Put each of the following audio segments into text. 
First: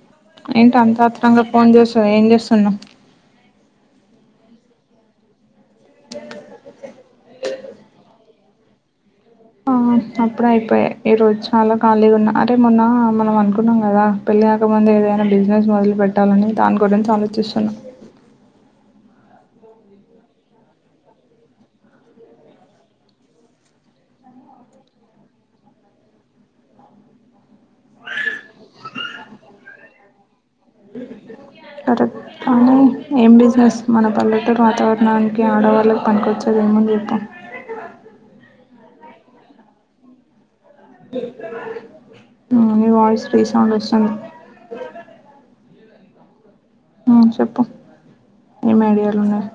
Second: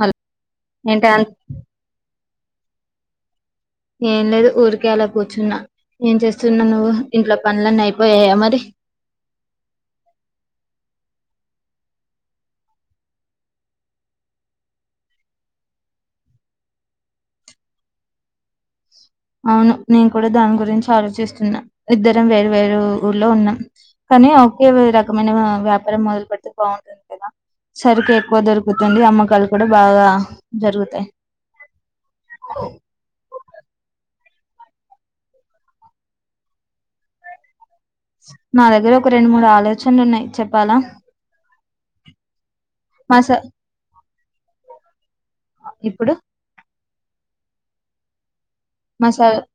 Hello ఏంట ఏంటి అన్ అంతాత్రంగా ఫోన్ చేసావ్ ఏం చేస్తున్నానవ్ ఏం లేదు ఊరికేలా కూర్చున్నా ఏం చేస్తున్నా నువ్వు ఇంట్లో పనులన్నీ అయిపోయా మరి అప్పుడ అయిపోయాయి ఈరోజు చాలా ఖాళీగా ఉన్నా అరే మొన్న మనం అనుకున్నాం కదా పెళ్ళి కాకముంద ఏదైనా బిజినెస్ మొదలు పెట్టాలని దాని గురించి ఆలోచిస్తున్నా అవును నేను కూడా దాని గురించి ఆలోచిస్తున్నా ఇద్దరం వేరు వేరు ఊర్లో ఉన్నాం ఒకే రకమైన వ్యాపారం మొదలు పెడితే బాగుంటుంది కదా సరుకు ఎక్కువ దొరుకుతుంది అమ్మకాలు కూడా బాగా జరుగుతాయి సరే కానీ ఏం బిజినెస్ మన పల్లెటూరు వాతావరణానికి ఆడవాళ్ళకి పంకొచ్చది ఏముంది చెప్పు నా దగ్గర ఒక రెండు మూడు ఆలోచనలు ఉన్నాయి చెప్ప మీ వాయిస్ మసా రీసౌండ్ వస్తుంది ఇప్పుడు చెప్పు ఏం ఐడియాలు మసాలా ఉన్నాయి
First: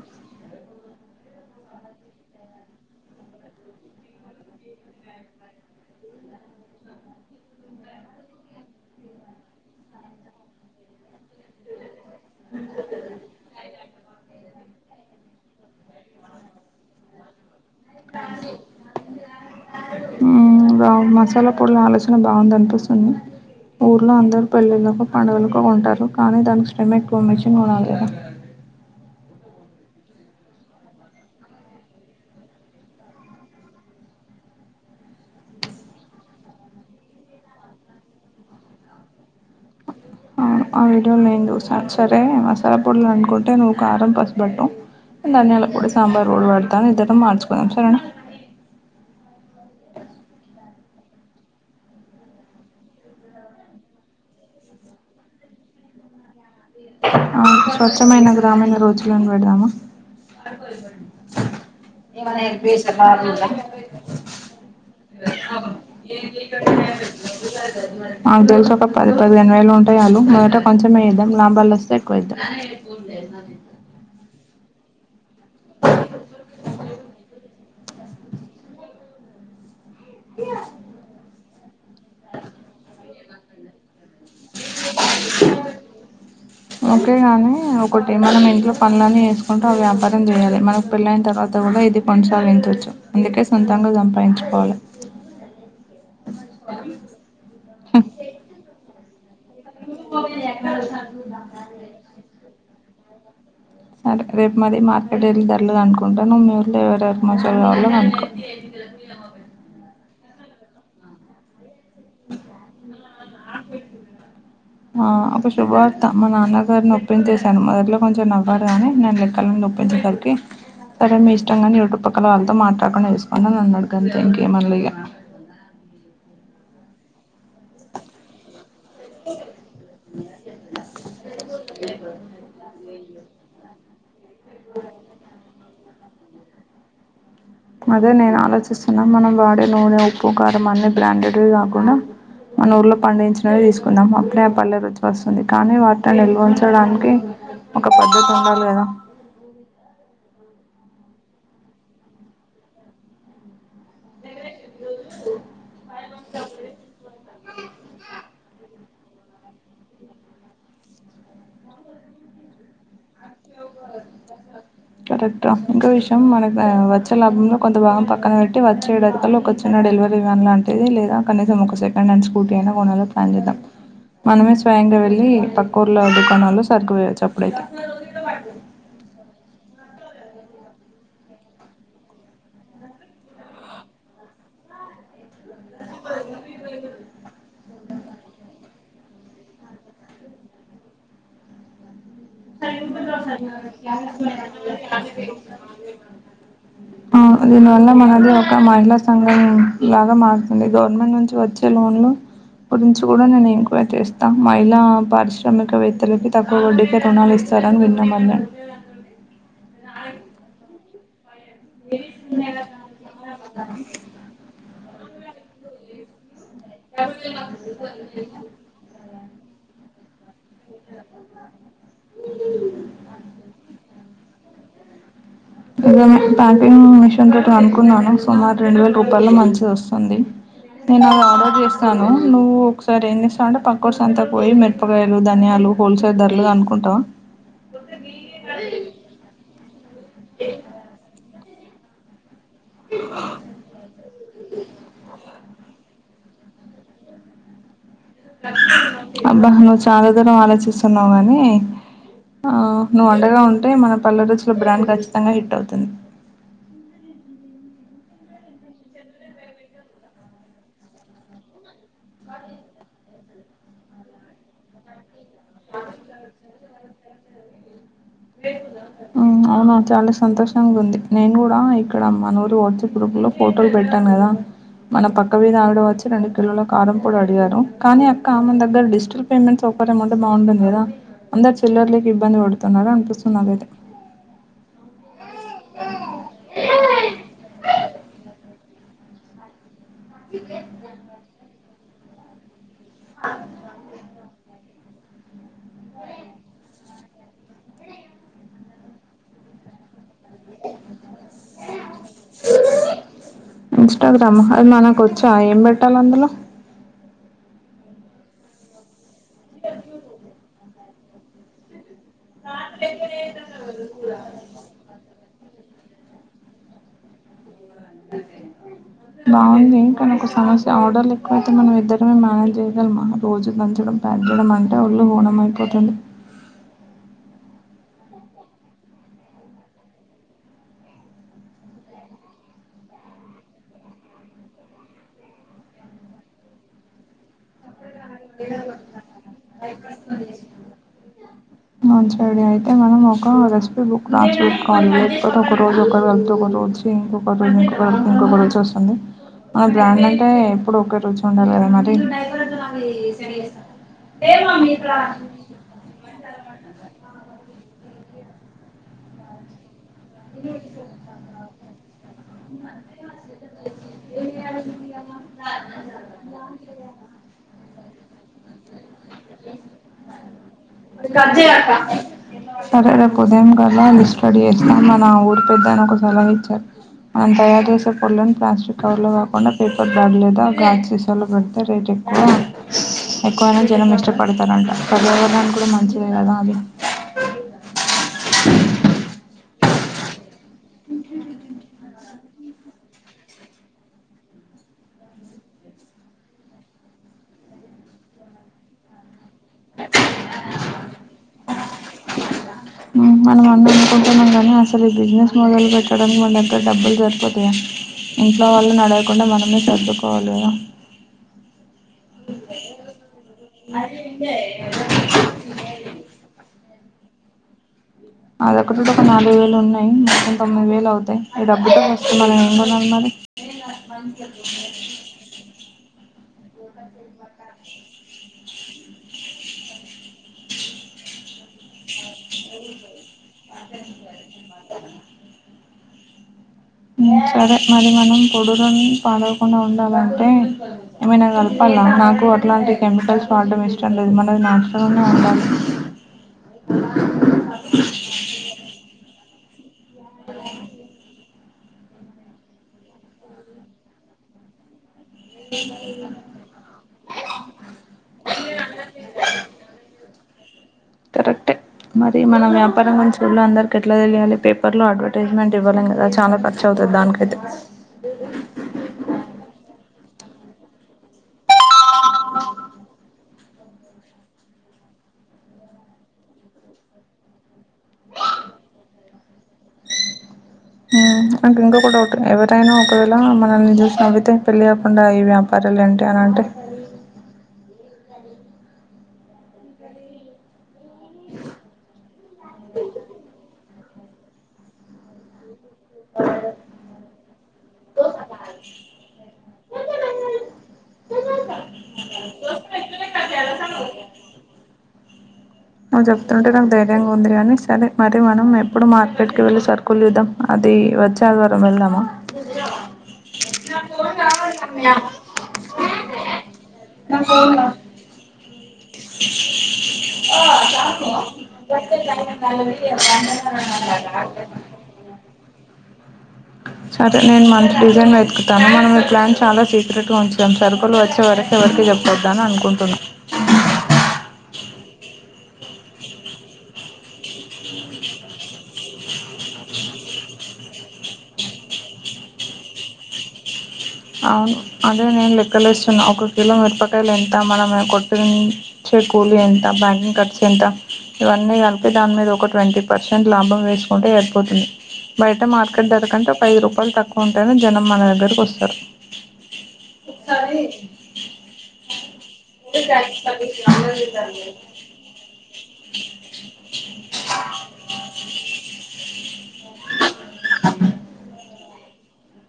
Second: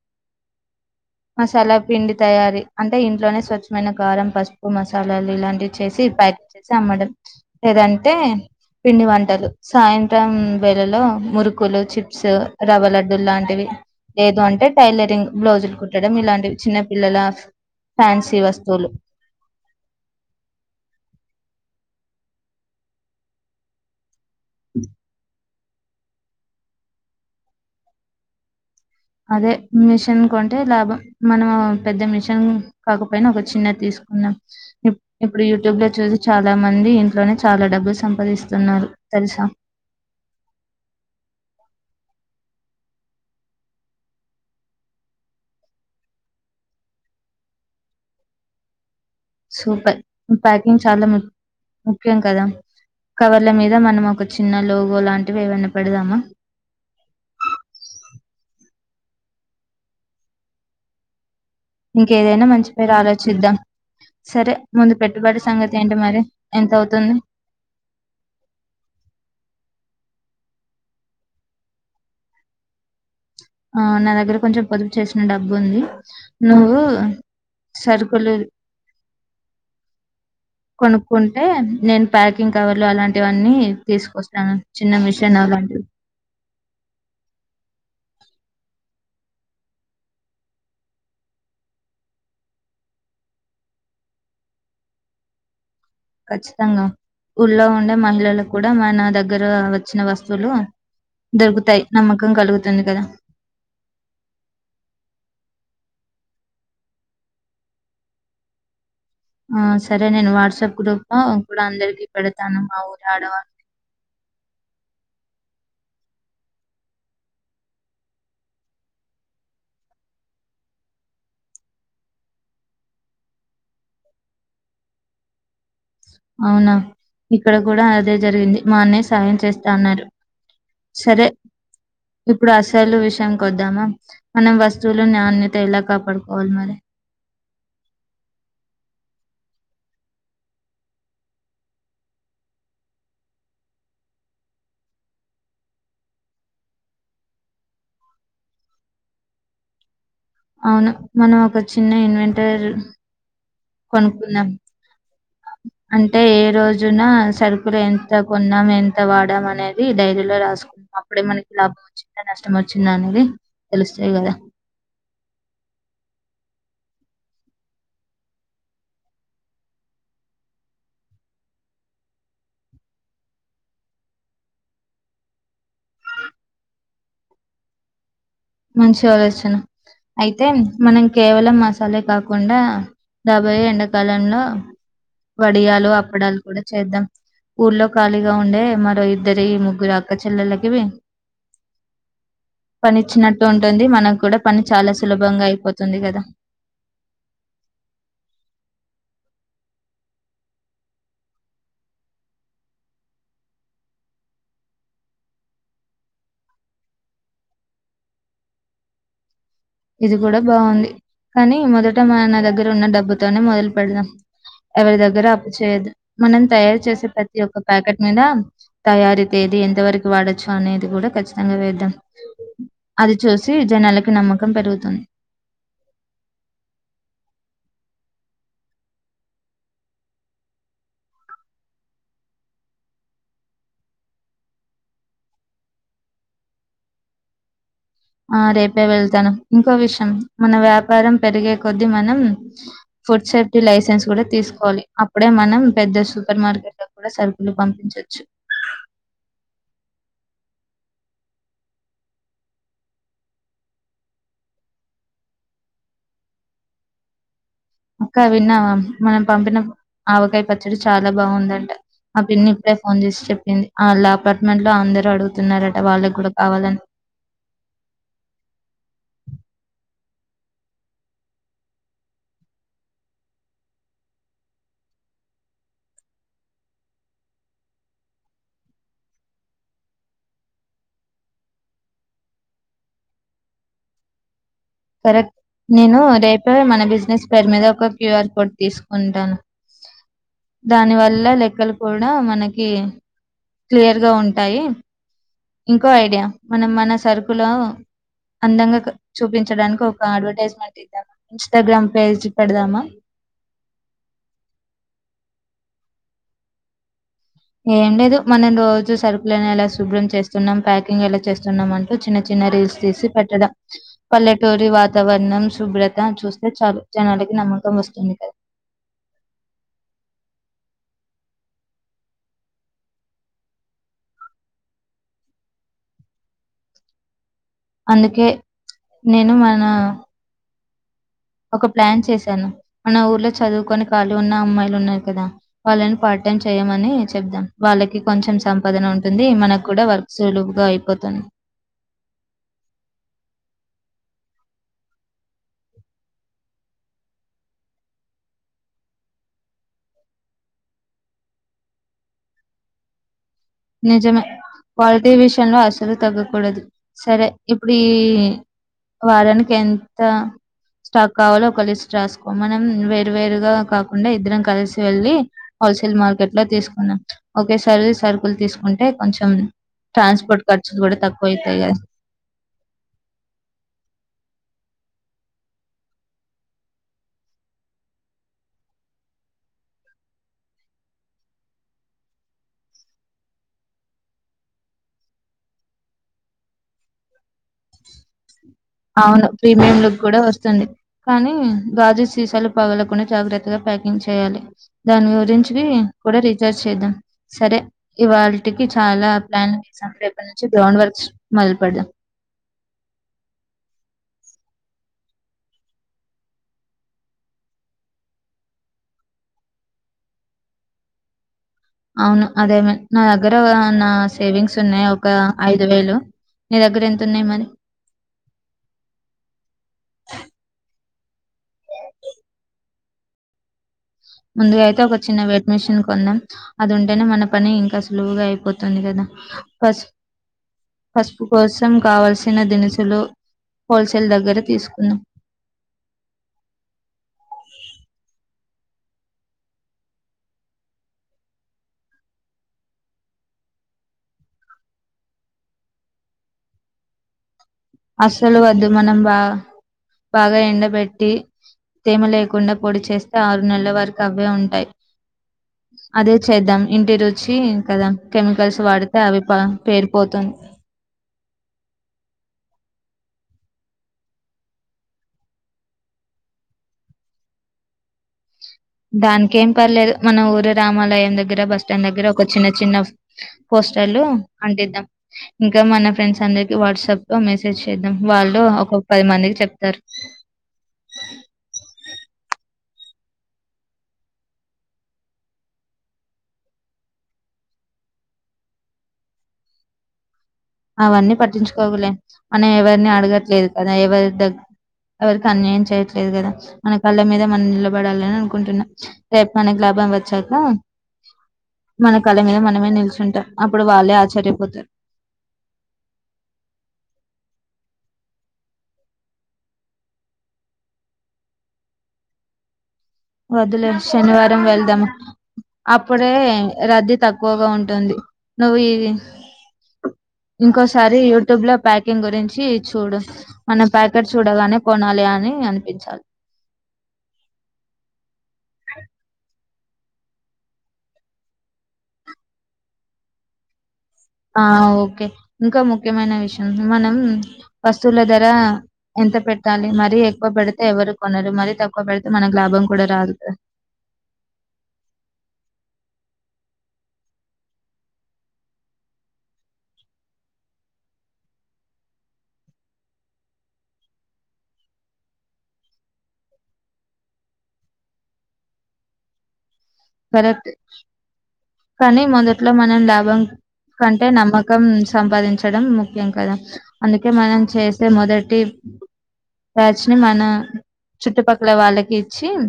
మసాలా పిండి తయారీ అంటే ఇంట్లోనే స్వచ్ఛమైన కరం పసుపు మసాలాలు ఇలాంటివి చేసి సి పక్ చేసి అమ్మడం లేదంటే పిండి వంటలు సాయంత్రం వేళలో మురుకులు చిట్ సు రవ్వ లడ్డూ లాంటివి లేదు అంటే టైలరింగ్ బ్లౌజులు కుట్టడం ఇలాంటివి చిన్న పిల్లల ఫ్యాన్సీ వస్తువులు మసాలా పోడలా అల చాలా బాగుంది అనిపిస్తుంది ఊర్లో అందరు పెళ్లిళ్లకు పండుగలకు ఉంటారు కానీ దానికి శ్రమ ఎక్కువ మెషిన్ కొనాలికదా అదే మిషన్ కొంటే లాభం మనం పెద్ద మిషన్ కాకపోయినా ఒక చిన్న తీసుకు ఇప్పుడు యూట్యూబ్ లో చూసి చాలా మంది ఇంట్లోనే చాలా డబ్బులు సంపాదిస్తున్నారు తెలుసా ఆ వీడియోలో నేను చూసాను సరే మసాలా పొడ్లు అనుకుంటే నువ్వు ఒక కారం పసుపు పట్టు ధన్యాల పొడి సాంబార్ పొడి పడతాని ఇద్దర మార్చుకుదాం సరేనా సో ప్యాకింగ్ చాలా ముఖ్యం కదా కవర్ల మీద మనం ఒక చిన్న లోగో లాంటివి ఎవనా పెడదామా స్వచ్ఛమైన గ్రామణ రోజులు అని పెడదామా [inaudible] ఇంకేదైనా మంచి పేరు ఆలోచిద్దాం సరే ముందు పెట్టుబడి సంగతి ఏంటి మరి ఎంత అవుతుంది నాకు తెలిసి ఒక్క పది ఒక పదిహేను వేలు ఉంటా చాలు మొదట కొంచెంమేద్దాం లాభాలు వస్తే ఎక్కువ చేదాం ఆ నా దగ్గర కొంచెం పొదుపు చేసిన డబ్బు ఉంది నువ్వు సరుకులు కొనుక్కుంటు టే నేను ప్యాకింగ్ కవర్లు అలాంటివన్నీ తీసుకొస్తాను చిన్న మెషిన్ అలాంటివి పనులని వేసుకుంటూ వ్యాపారం చేయాలి మనకు పెళ్ళన తర్వాత కూడా ఇది కొనసాగించచ్చు అందుకే రెండో సంపాదించుకోవాలి ఖచ్చితంగా ఊళ్లలో ఉండే మహిళలు కూడా మా నా దగ్గర దగ్గర వచ్చిన వస్తువులు దొరుకుతాయి నమ్మకం కలుగుతుంది కదా సరే రేపు మది మార్కెట్ వెళ్ళి ధరలుగా అనుకుంటాను నువ్ మీ ఊర్లో ఎవర్ ఎవరికి మసాలా కావాలో కనుకో ఆహ్ సరే నేను వాట్సాప్ గ్రూప్ లో ఇప్పుడు అందరికి. పేడతాను మా ఊరి ఆడవాళ్ళుకి. ఆహ్ ఒక శుభవార్త మా నాన్నగారిని ఒప్పించేసాను. మొదట్లో కొంచెం నవ్వారు కాని నేను లెక్కలు. [unintelligible] అందరికీ. సరే మీ ఇష్టంగాని ఇంటి పక్కల వాళ్ళతో మాట్లడకుండ చూసుకోండి అని అన్నాడు కానీ గంతే ఇంకా ఏమనలేదు ఇగ అవునా ఇక్కడ కూడా అదే జరిగింది మా అన్నయ్య సాయం చేస్త అన్నారు సరే ఇప్పుడు అసలు విషయం కొద్దామా మనం వస్తువులు నాణ్యత ఎలా కాపాడుకోవాలి మరి. అదే నేను ఆలోచిస్తున్నా మనం వాడే నూనె ఉప్పు కారం అన్ని బ్రాండెడ్వి కాకుండా. మన ఊళ్లో పండించినవి తీసుకుందాం అప్పుడే ఆ పల్లె రుచి వస్తుంది కానీ వాటిని నిల్వ ఉంచడానికి. ఒక పద్ధతి ఉండాలి కదా. మన మనం ఒక చిన్న ఇన్వెంటర్ కొనుకుందాం. అంటే ఏ రోజున. సరుకులు ఎంత కొన్నాం ఎంత వాడాం అనేది డైరీలో రాసుకు అప్పుడే మనకి లాభం వచ్చిందని. కష్టం వచ్చిందా అండి. కరెక్ట ఇంకో విషయం మన. వ వచ్చే లాభంలో కొంత భాగం పక్కన పెట్టి వచ్చేడాదికల్లో ఒక చిన్న డెలివరీ వ్యాన్ లాంటిది లేదా కనీసం. ఒక సెకండ్ హండ్ స్కూటీ అయినా కొనల ప్లాన్ చేద్దాం. మనమే స్వయంగా వెళ్ళి పక్కుర్లో దుకాణాలు సరుకులేయొచ్చు అప్పుడైతే. మంచి ఆలోచన అయితే మనం కేవలం మసాలే కాకుండా. రాబోయే ఎండకాలంలో వడియాలు అప్పడాలు కూడా చేద్దాం. ఊర్లో ఖాళీగా ఉండే మరో ఇద్దరి ఈ ముగ్గురు అక్కచెల్లలకివి. టైమ్గు దోస. ఉంటుంది మనకు కూడా పని చాలా సులభంగా అయిపోతుంది గదా. ఆహ్ దీనివల్ల మనది ఒక మహిళా సంఘం. ఎలాగో మారుతుంది గవర్నమెంట్ నుంచి వచ్చే లోన్లు. గురించి కూడా నేను ఇంక్వైరి చేస్తా మహిళ పారిశ్రామికవేత్తలకి తక్కువ వడ్డీ. కె రుణాళిస్తారని విన్నమమ్మే. ఇది కూడా బాగుంది. కానీ మొదట మన నా దగ్గర ఉన్న డబ్బుతోనే మొదలు పెడదాం ఎవరి దగ్గర. దగ్గర అప్పు చేయొద్దు మనం తయారు చేసే ప్రతి ఒక్క ప్యాకెట్ మీద తయారి. ఏది ఎంత వరకు వాడొచ్చు అనేది కూడా ఖచ్చితంగా వేద్దాం అది చూసి జనాలకి. నమ్మకం పెరుగుతుంది. నిజమే ప్యాకింగ్ మిషన్రేటు అనుకున్నాను సుమారు రెండు వేల రూపాయలలో మంచిది వస్తుంది. నేను అది ఆర్డర్ చేస్తాను నువ్వు ఒకసారి ఏంచేస్తావంటే పక్కూరి సంతకు పోయి మిరపకాయలు ధనియాలు. హోల్సేల్ ధరలు అనుకుంటావ. ఆహ్ రేపే వెళ్తాను ఇంకో విషయం మన వ్యాపారం పెరిగే కొద్దీ మనం. ఫుడ్ సేఫ్టీ లైసెన్స్ కూడా తీసుకోవాలి అప్పుడే మనం. పెద్ద సూపర్ మార్కెట్ లో కూడా సరుకులు పంపించొచ్చు. అబ్బా నువ్వు చాలా దూరం ఆలోచిస్తున్నవు గాని. ఆహ్ నువ్వు అండగా ఉంటే మన పల్లె రుచుల బ్రాండ్ ఖచ్చితంగా హిట్ అవుతుంది. అక్క విన్నావా మనం పంపిన ఆవకాయ పచ్చడి చాలా బాగుందంట. ఆహ్ పిన్ని ఇప్పుడే ఫోన్ చేసి చెప్పింది ఆళ్ళా అపార్ట్మెంట్ లో అందరు అడుగుతున్నారట వాళ్ళకి కూడా కావాలని. అవునా చాలా సంతోషంగా ఉంది నేను కూడా ఇక్కడ మన ఊరి [unintelligible] ఇప్పుడు. లో ఫోటోలు పెట్టాను కదా. మన పక్క వీధి ఆవిడ వచ్చి రెండు కిలోల కారం పొడి అడిగారు. కానీ అక్క ఆమె దగ్గర డిజిటల్ పేమెంట్స్. కాటమంటే అంటే బాగుంటది కదా. అందరు చిల్లర్లకి ఇబ్బంది పెడుతున్నరు అనిపిస్తుంది నాకైతే. కరెక్ట్ నేను రేపే మన బిజినెస్ పేరు మీద ఒక క్యూఆర్ కోడ్ తీసుకుంటాను దాని వల్ల లెక్కలు కూడా మన క్లియర్ గా ఉంటాయి ఇంకో ఐడియా మనం మన సరుకులు అందంగా చూపిం చడానికి ఒక అడ్వర్టైజ్మెంట్ ఇద్దామా ఇన్స్టాగ్రామ్ పేజ్ పెడదామా ఇంస్టాగ్రామ్ అది మనకోచ్చా ఏం పెట్టాలందులో. ఏం లేదు మనం రోజు సరుకులనేలా శుభ్రం చేస్తున్నాం ప్యాకింగేలా చేస్తున్నాం అని. చిన్న చిన్న రీల్స్ తీసి పెట్టడం పల్లెటూరి వాతావరణం. శుభ్రత చూస్తే చాలూ జనాలకి నమ్మ. బాగుంది కని ఒక సస్ ఆర్డర్లు ఎక్కువైతే మనం ఇద్దరమే మేనేజ్ చేయగలమా రోజు దంచడం ప్యాక్ చేయడం అంటే ఒళ్ళు హోణం అయిపోది తది అందుకే నేను మనా ఒక ప్లాన్ చేశాను మన ఊర్లో చదువుకొని కాళ్ళి ఉన్న అమ్మాయిలున్నారు కదా వాళ్ళని పాటి పాటైం చేయమని చెబ్దాం వాళ్ళ కి కొంచెం సంపాదనుంటుంది మనకు కూడా వర్క్ సులువ్గా అయిపోతుంది మంచిడైతే మనం ఒక [unintelligible] ఇ బుక్ నా చూసుకాలి ఇ ఒక రోజు ఒక వెల్త్ ఒక రోజు ఇంకోక రోజు ఇంక ఇంకొక రోచ్చుస్త మన బ్రాండంటే ఎప్పుడు ఒకే రుచుండాలి కదా మరి నిజమే క్వాల్టీ విషయంలో అసలు తగ్గాకూ కూడదు సరే ఇప్పుడీ వారానికెం స్టాక్ కావాలో ఒక లిస్ట్ రాసుకో మనం వేరు వేరుగా కాకుండా ఇద్దరం కలిసి వెళ్ వెళ్లి హోల్సేల్ మార్కెట్లో తీసుకున్నాం ఒకే సారి సర్కుల్ తీసుకుంటే కొంచెం మరి ట్రాన్స్పోర్ట్ ఖర్చులు కూడా తక్కువైతాయి కదా సరే రేపు ఉదయం గాల లిస్ట్ రడీ చేస్తాం మనా ఊరు పెద్దాయన ఒక సలహా ఇచ్చారు మనం తయారు చేసే పొడ్లను ప్లాస్టిక్ కవర్లో కాకుండా పేపర్ బ్యాగ్ లేదా ఒక గాజ్సిసోలు పడితే రేట్ ఎక్కువ ఎక్కువనే జనమిష్ట పడ్తారంట పర్యావరణానికి కూడా మంచిదే కదా అది ఔను ప్రీమియం లుక్ కూడా వస్తుంది కానీ గాజు సీసాలు పగలకుండా జాగ్రత్తగా ప్యాకింగ్ చేయాలి దాని గురించి కూడా రీచార్జ్ చేద్దాం సరే ఇవాళిటికి చాలా ప్లానింగ్ చేసాం రేపట్నుంచి గ్రౌండ్ వర్క్స్ మొదల్పేడదాం మనం అన్ని అనుకుంటున్నాం కానీ అసలు ఈ బిజినెస్ మొదల్పెట్టడానికి మన దగ్గర ఎంత డబ్బులు సర్పోతయా ఇంట్లో వాళ్ళని అడగకుండా మనమే సర్దుకోవాలి గదా ఔను అదేమ నా దగ్గర నా సేవింగ్స్ ఉన్నాయి ఒక ఐదు వేలు నీ దగ్గరేంతు ఉన్నాయి మరి నాదెగ్గర్నుండి ఒక నాలుగు వేలు ఉన్నాయి మొత్తం తొమ్మిది వేలువుతాయి ఈ డబ్బుతో మనం అసలు ఏం కోన్నాలి మరి ముందుగా ఐతే ఒక చిన్న వెట్ మిషన్ కొందాం అదుంటేనే మన పని ఇంకా సులువుగా అయిపోతది తుంది కదా పస్ పసుపు కోసం కావల్సిన దినుసులు హోల్సేల్ దగ్గర తీసుకున్నాం ఊ సరే మరి మనీ కొడు పాడవకుండా ఉండాలంటే ఏమైనా కల్పాల నాకు అట్లాంటి కెమికల్స్ వాడం ఇష్టం లేదు మనది నాచురల్గానే ఉండాలి అసలు వద్దు మనం బా బాగా ఎండబెట్టి తేమ లేకుండా పొడి చేస్తే ఆరు నెల్ల వరకు అవే ఉంటాయి అదే చేద్దాం ఇంటి రుచి కదా కెమికల్స్ వాడితే అవి ప పేరిపోతుంది కరక్టే మరి మన వ్యాపారం గురించి ఊల్లో అందర్కేట్లా తెలియాలి పేపర్లో అడ్వటైర్జ్మెంట్ ఇవ్వలేం కదా చానా ఖర్చవుతుంది ప్రదానికైతే దానికేం పర్లేదు మన ఊరు రామాలయం దగ్గర బస్ స్టాండ్ దగ్గర ఒక చిన్న చిన్న పోస్టర్లు అంటిద్దాం ఇక మన ఫ్రెండ్స్ అందరికి వాట్సాప్లో మెసేజ్ చేద్దాం వాళ్ళు ఆ ఒక పది మందికి చెప్తారు ఉమ్ నాకు ఇంకొక డౌట్ ఎవరైనా ఒకవేళ మనల్ని చూసిన నవ్వితే పెళ్ళి కాకుండా ఈ వ్యాపారాలలేంటి అలా అంటే అవన్నీ పటించుకోకులే మనం ఎవరిని అడగట్లేదు తన ఎవరి దగ్ ఎవరికి అన్య చేయట్లేదు కదా మన కళ్ళ మీద మనం నిలబడాలని అని అనుకుంటున్నా రేపు మనకి లాభం వచ్చాక మన కాల మీద మనమే నిల్చుంటాం అప్పుడు వాళ్ళే ఆశ్చర్యపోతారు నువు చెప్తుంటే నాకు ధైర్యంగా ఉంది కానీ సరే మరి మనం ఎప్పుడు మార్కెట్ కి వెళ్ళి సర్కులు తెదాం ది వచ్చేఆదివారం వెళదామా వద్దులే శనివారం వెళ్దాము అప్పుడే రద్దీ తక్కువగా ఉంటుంది నువ్వు ఇది ఇంకోసారి యూట్యూబ్ లో ప్యాకింగ్ గురించి చూడు మన ప్యాకెట్ చూడగానే కొనాలి అ అని అనిపించాలి సరే నేను మంచి డిజైన్ వెతుకుతాను మనం ఈ ప్లాన్ చాలా సెక్రెట్ గా ఉంచుదాం సరుకులు వచ్చే వరకు ఎవరికి చెప్పదు అని అనుకుంటున్నా ఆ ఓకే ఇంకా ముఖ్యమైన విషయం మనం వస్తువుల ధర ఎంత పెట్టాలి మరీ ఎక్కువ పెడితే ఎవరు కొనరు మరీ తక్కువ పెడితే మనకు లాభం కూడా రాదు క అవును అదే నేను లెక్కలేస్తున్నా ఒక కిలో మిరపకాయలు ఎంత మనమే కొట్టి కూలి ఎంత బ్యాకింగ్ కట్స్ ఎంత ఇవన్నీ కలిపి దాని మీద ఒక ట్వంటీ పర్సెంట్ లాభం వేసుకుం ఉంటె సరిపోతుంది బయట మార్కెట్ ధరకంటే ఒక ఐదు రూపాయలు తక్కువ ఉంటాయని జనం మన దగ్గరకి వస్తారు కరెక్ట్ ఒకసారి కానీ మొదట్లో మనం లాభం కంటే నమ్మకం సంపాదించడం ముఖ్యం కదా అందుకే మనం చేసే మొదటి యాక్టుల్లీ మన చుట్టుపక్కల వాళ్ళకి చిన్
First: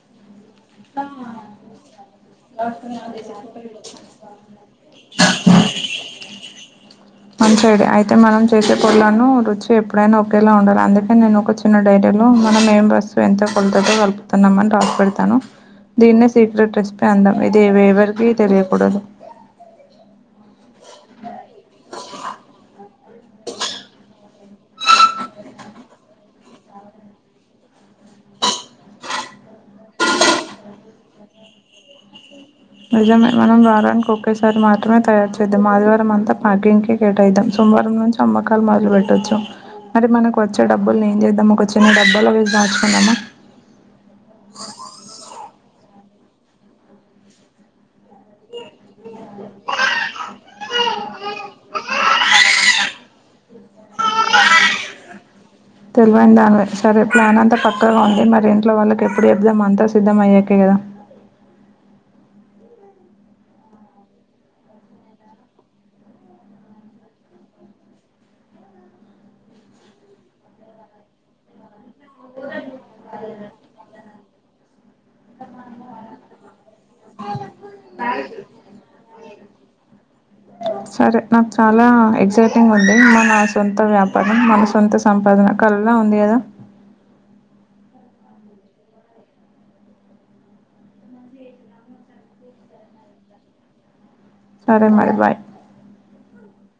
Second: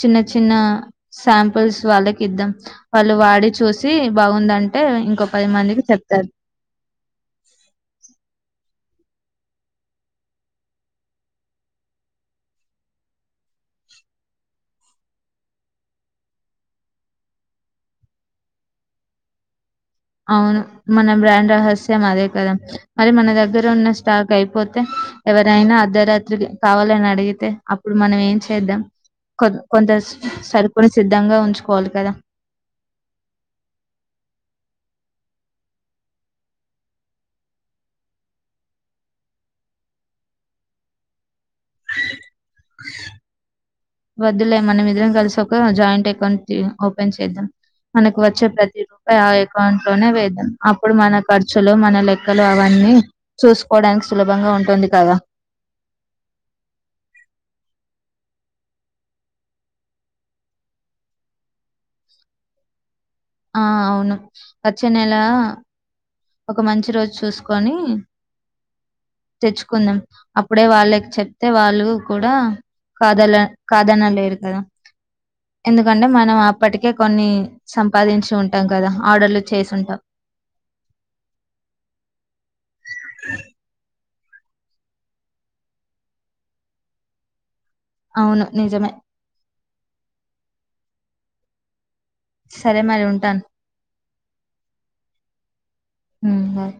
చిన్న చిన్న శాం పీల్స్ వాళ్ళకి ఇద్దాం వాళ్ళు వాడి చూసి బాగుందంటే ఇంకో పది మందికి చెప్తారు మంచి ఐడియా అయితే మనం చేసే పొలను రుచి ఎప్పుడైనా ఒకేలా ఉండాలి అందుకని నేను ఒక చిన్న డైరీలో మనం ఏం వస్తువు ఎంత కొలత కల్పుతున్నాము అని రాసి పెడతాను దీనే సీక్రెట్ రెసిపీ అందం ఇది ఎ ఎవరికీ తెలియకూడదు అవును మన బ్రాండ్ రహస్యం అదే కదా మరి మన దగ్గర ఉన్న స్టాక్ అయిపోతే ఎవరైనా అర్ధరాత్రి కావాలని అడిగితే అప్పుడు మనం ఏం చేద్దాం కొ కొంత సరుకుని సిద్ధంగా ఉంచుకోవాలి కదా నిజమే మనం వరనికి ఒకేసారి మాత్రమే తయారు చేద్దాం ఆదివారం అంతా ప్యాకింగ్ కె కేటాయిద్దాం సో సోమవారం నుంచి అమ్మకాలు మొదలు పెట్టొచ్చు మరి మనకు వచ్చే డబుల్ని ఏం చేద్దాం ఒక చిన్న డబ్బా లొ వేస్ దాచుకుందామా వద్దులే మనమిదరం కలిసి ఒక జాయింట్ అకౌంట్ తి ఓపెన్ చేద్దాం మనకు వచ్చే ప్రతి రు పాయి ఆ అకౌంట్ లోనే వేదాం అప్పుడు మన కర్చులు మన లెక్ క్కలు అవన్నీ చూసుకోవడానికి సులభంగా ఉంటుంది కదా తెలివైన దానివే సరే ప్లాన్ అంతా పక్కగా ఉంది మరి ఇంట్లో వాళ్ళకి ఎప్పుడు చెపుదాం అంత సిద్ధం అయ్యాకే కదా ఆ అవును వచ్చే నెల ఒక మంచి రోజు చూసుకొని తెచ్చుకుందాం అప్పుడే వాళ్ళకి చెప్తే వాళ్ళు కూడా కాదల కాదనలేరు కదా ఎందుకంటే మనం ఆ ఎప్పటికె కొన్ని సంపాదించి ఉంటాం కదా ఆర్డర్లు చేసింటాం సరే నాకు చాలా ఎక్సైటింగ్ ఉంది మ నా సొంత వ్యాప్ పరం మన సొంత సంపాదన కలల ఉంది కదా అవును నిజమే సరే మరి ఉంటాను సరే మరి బాయ్ ఊ బాయ్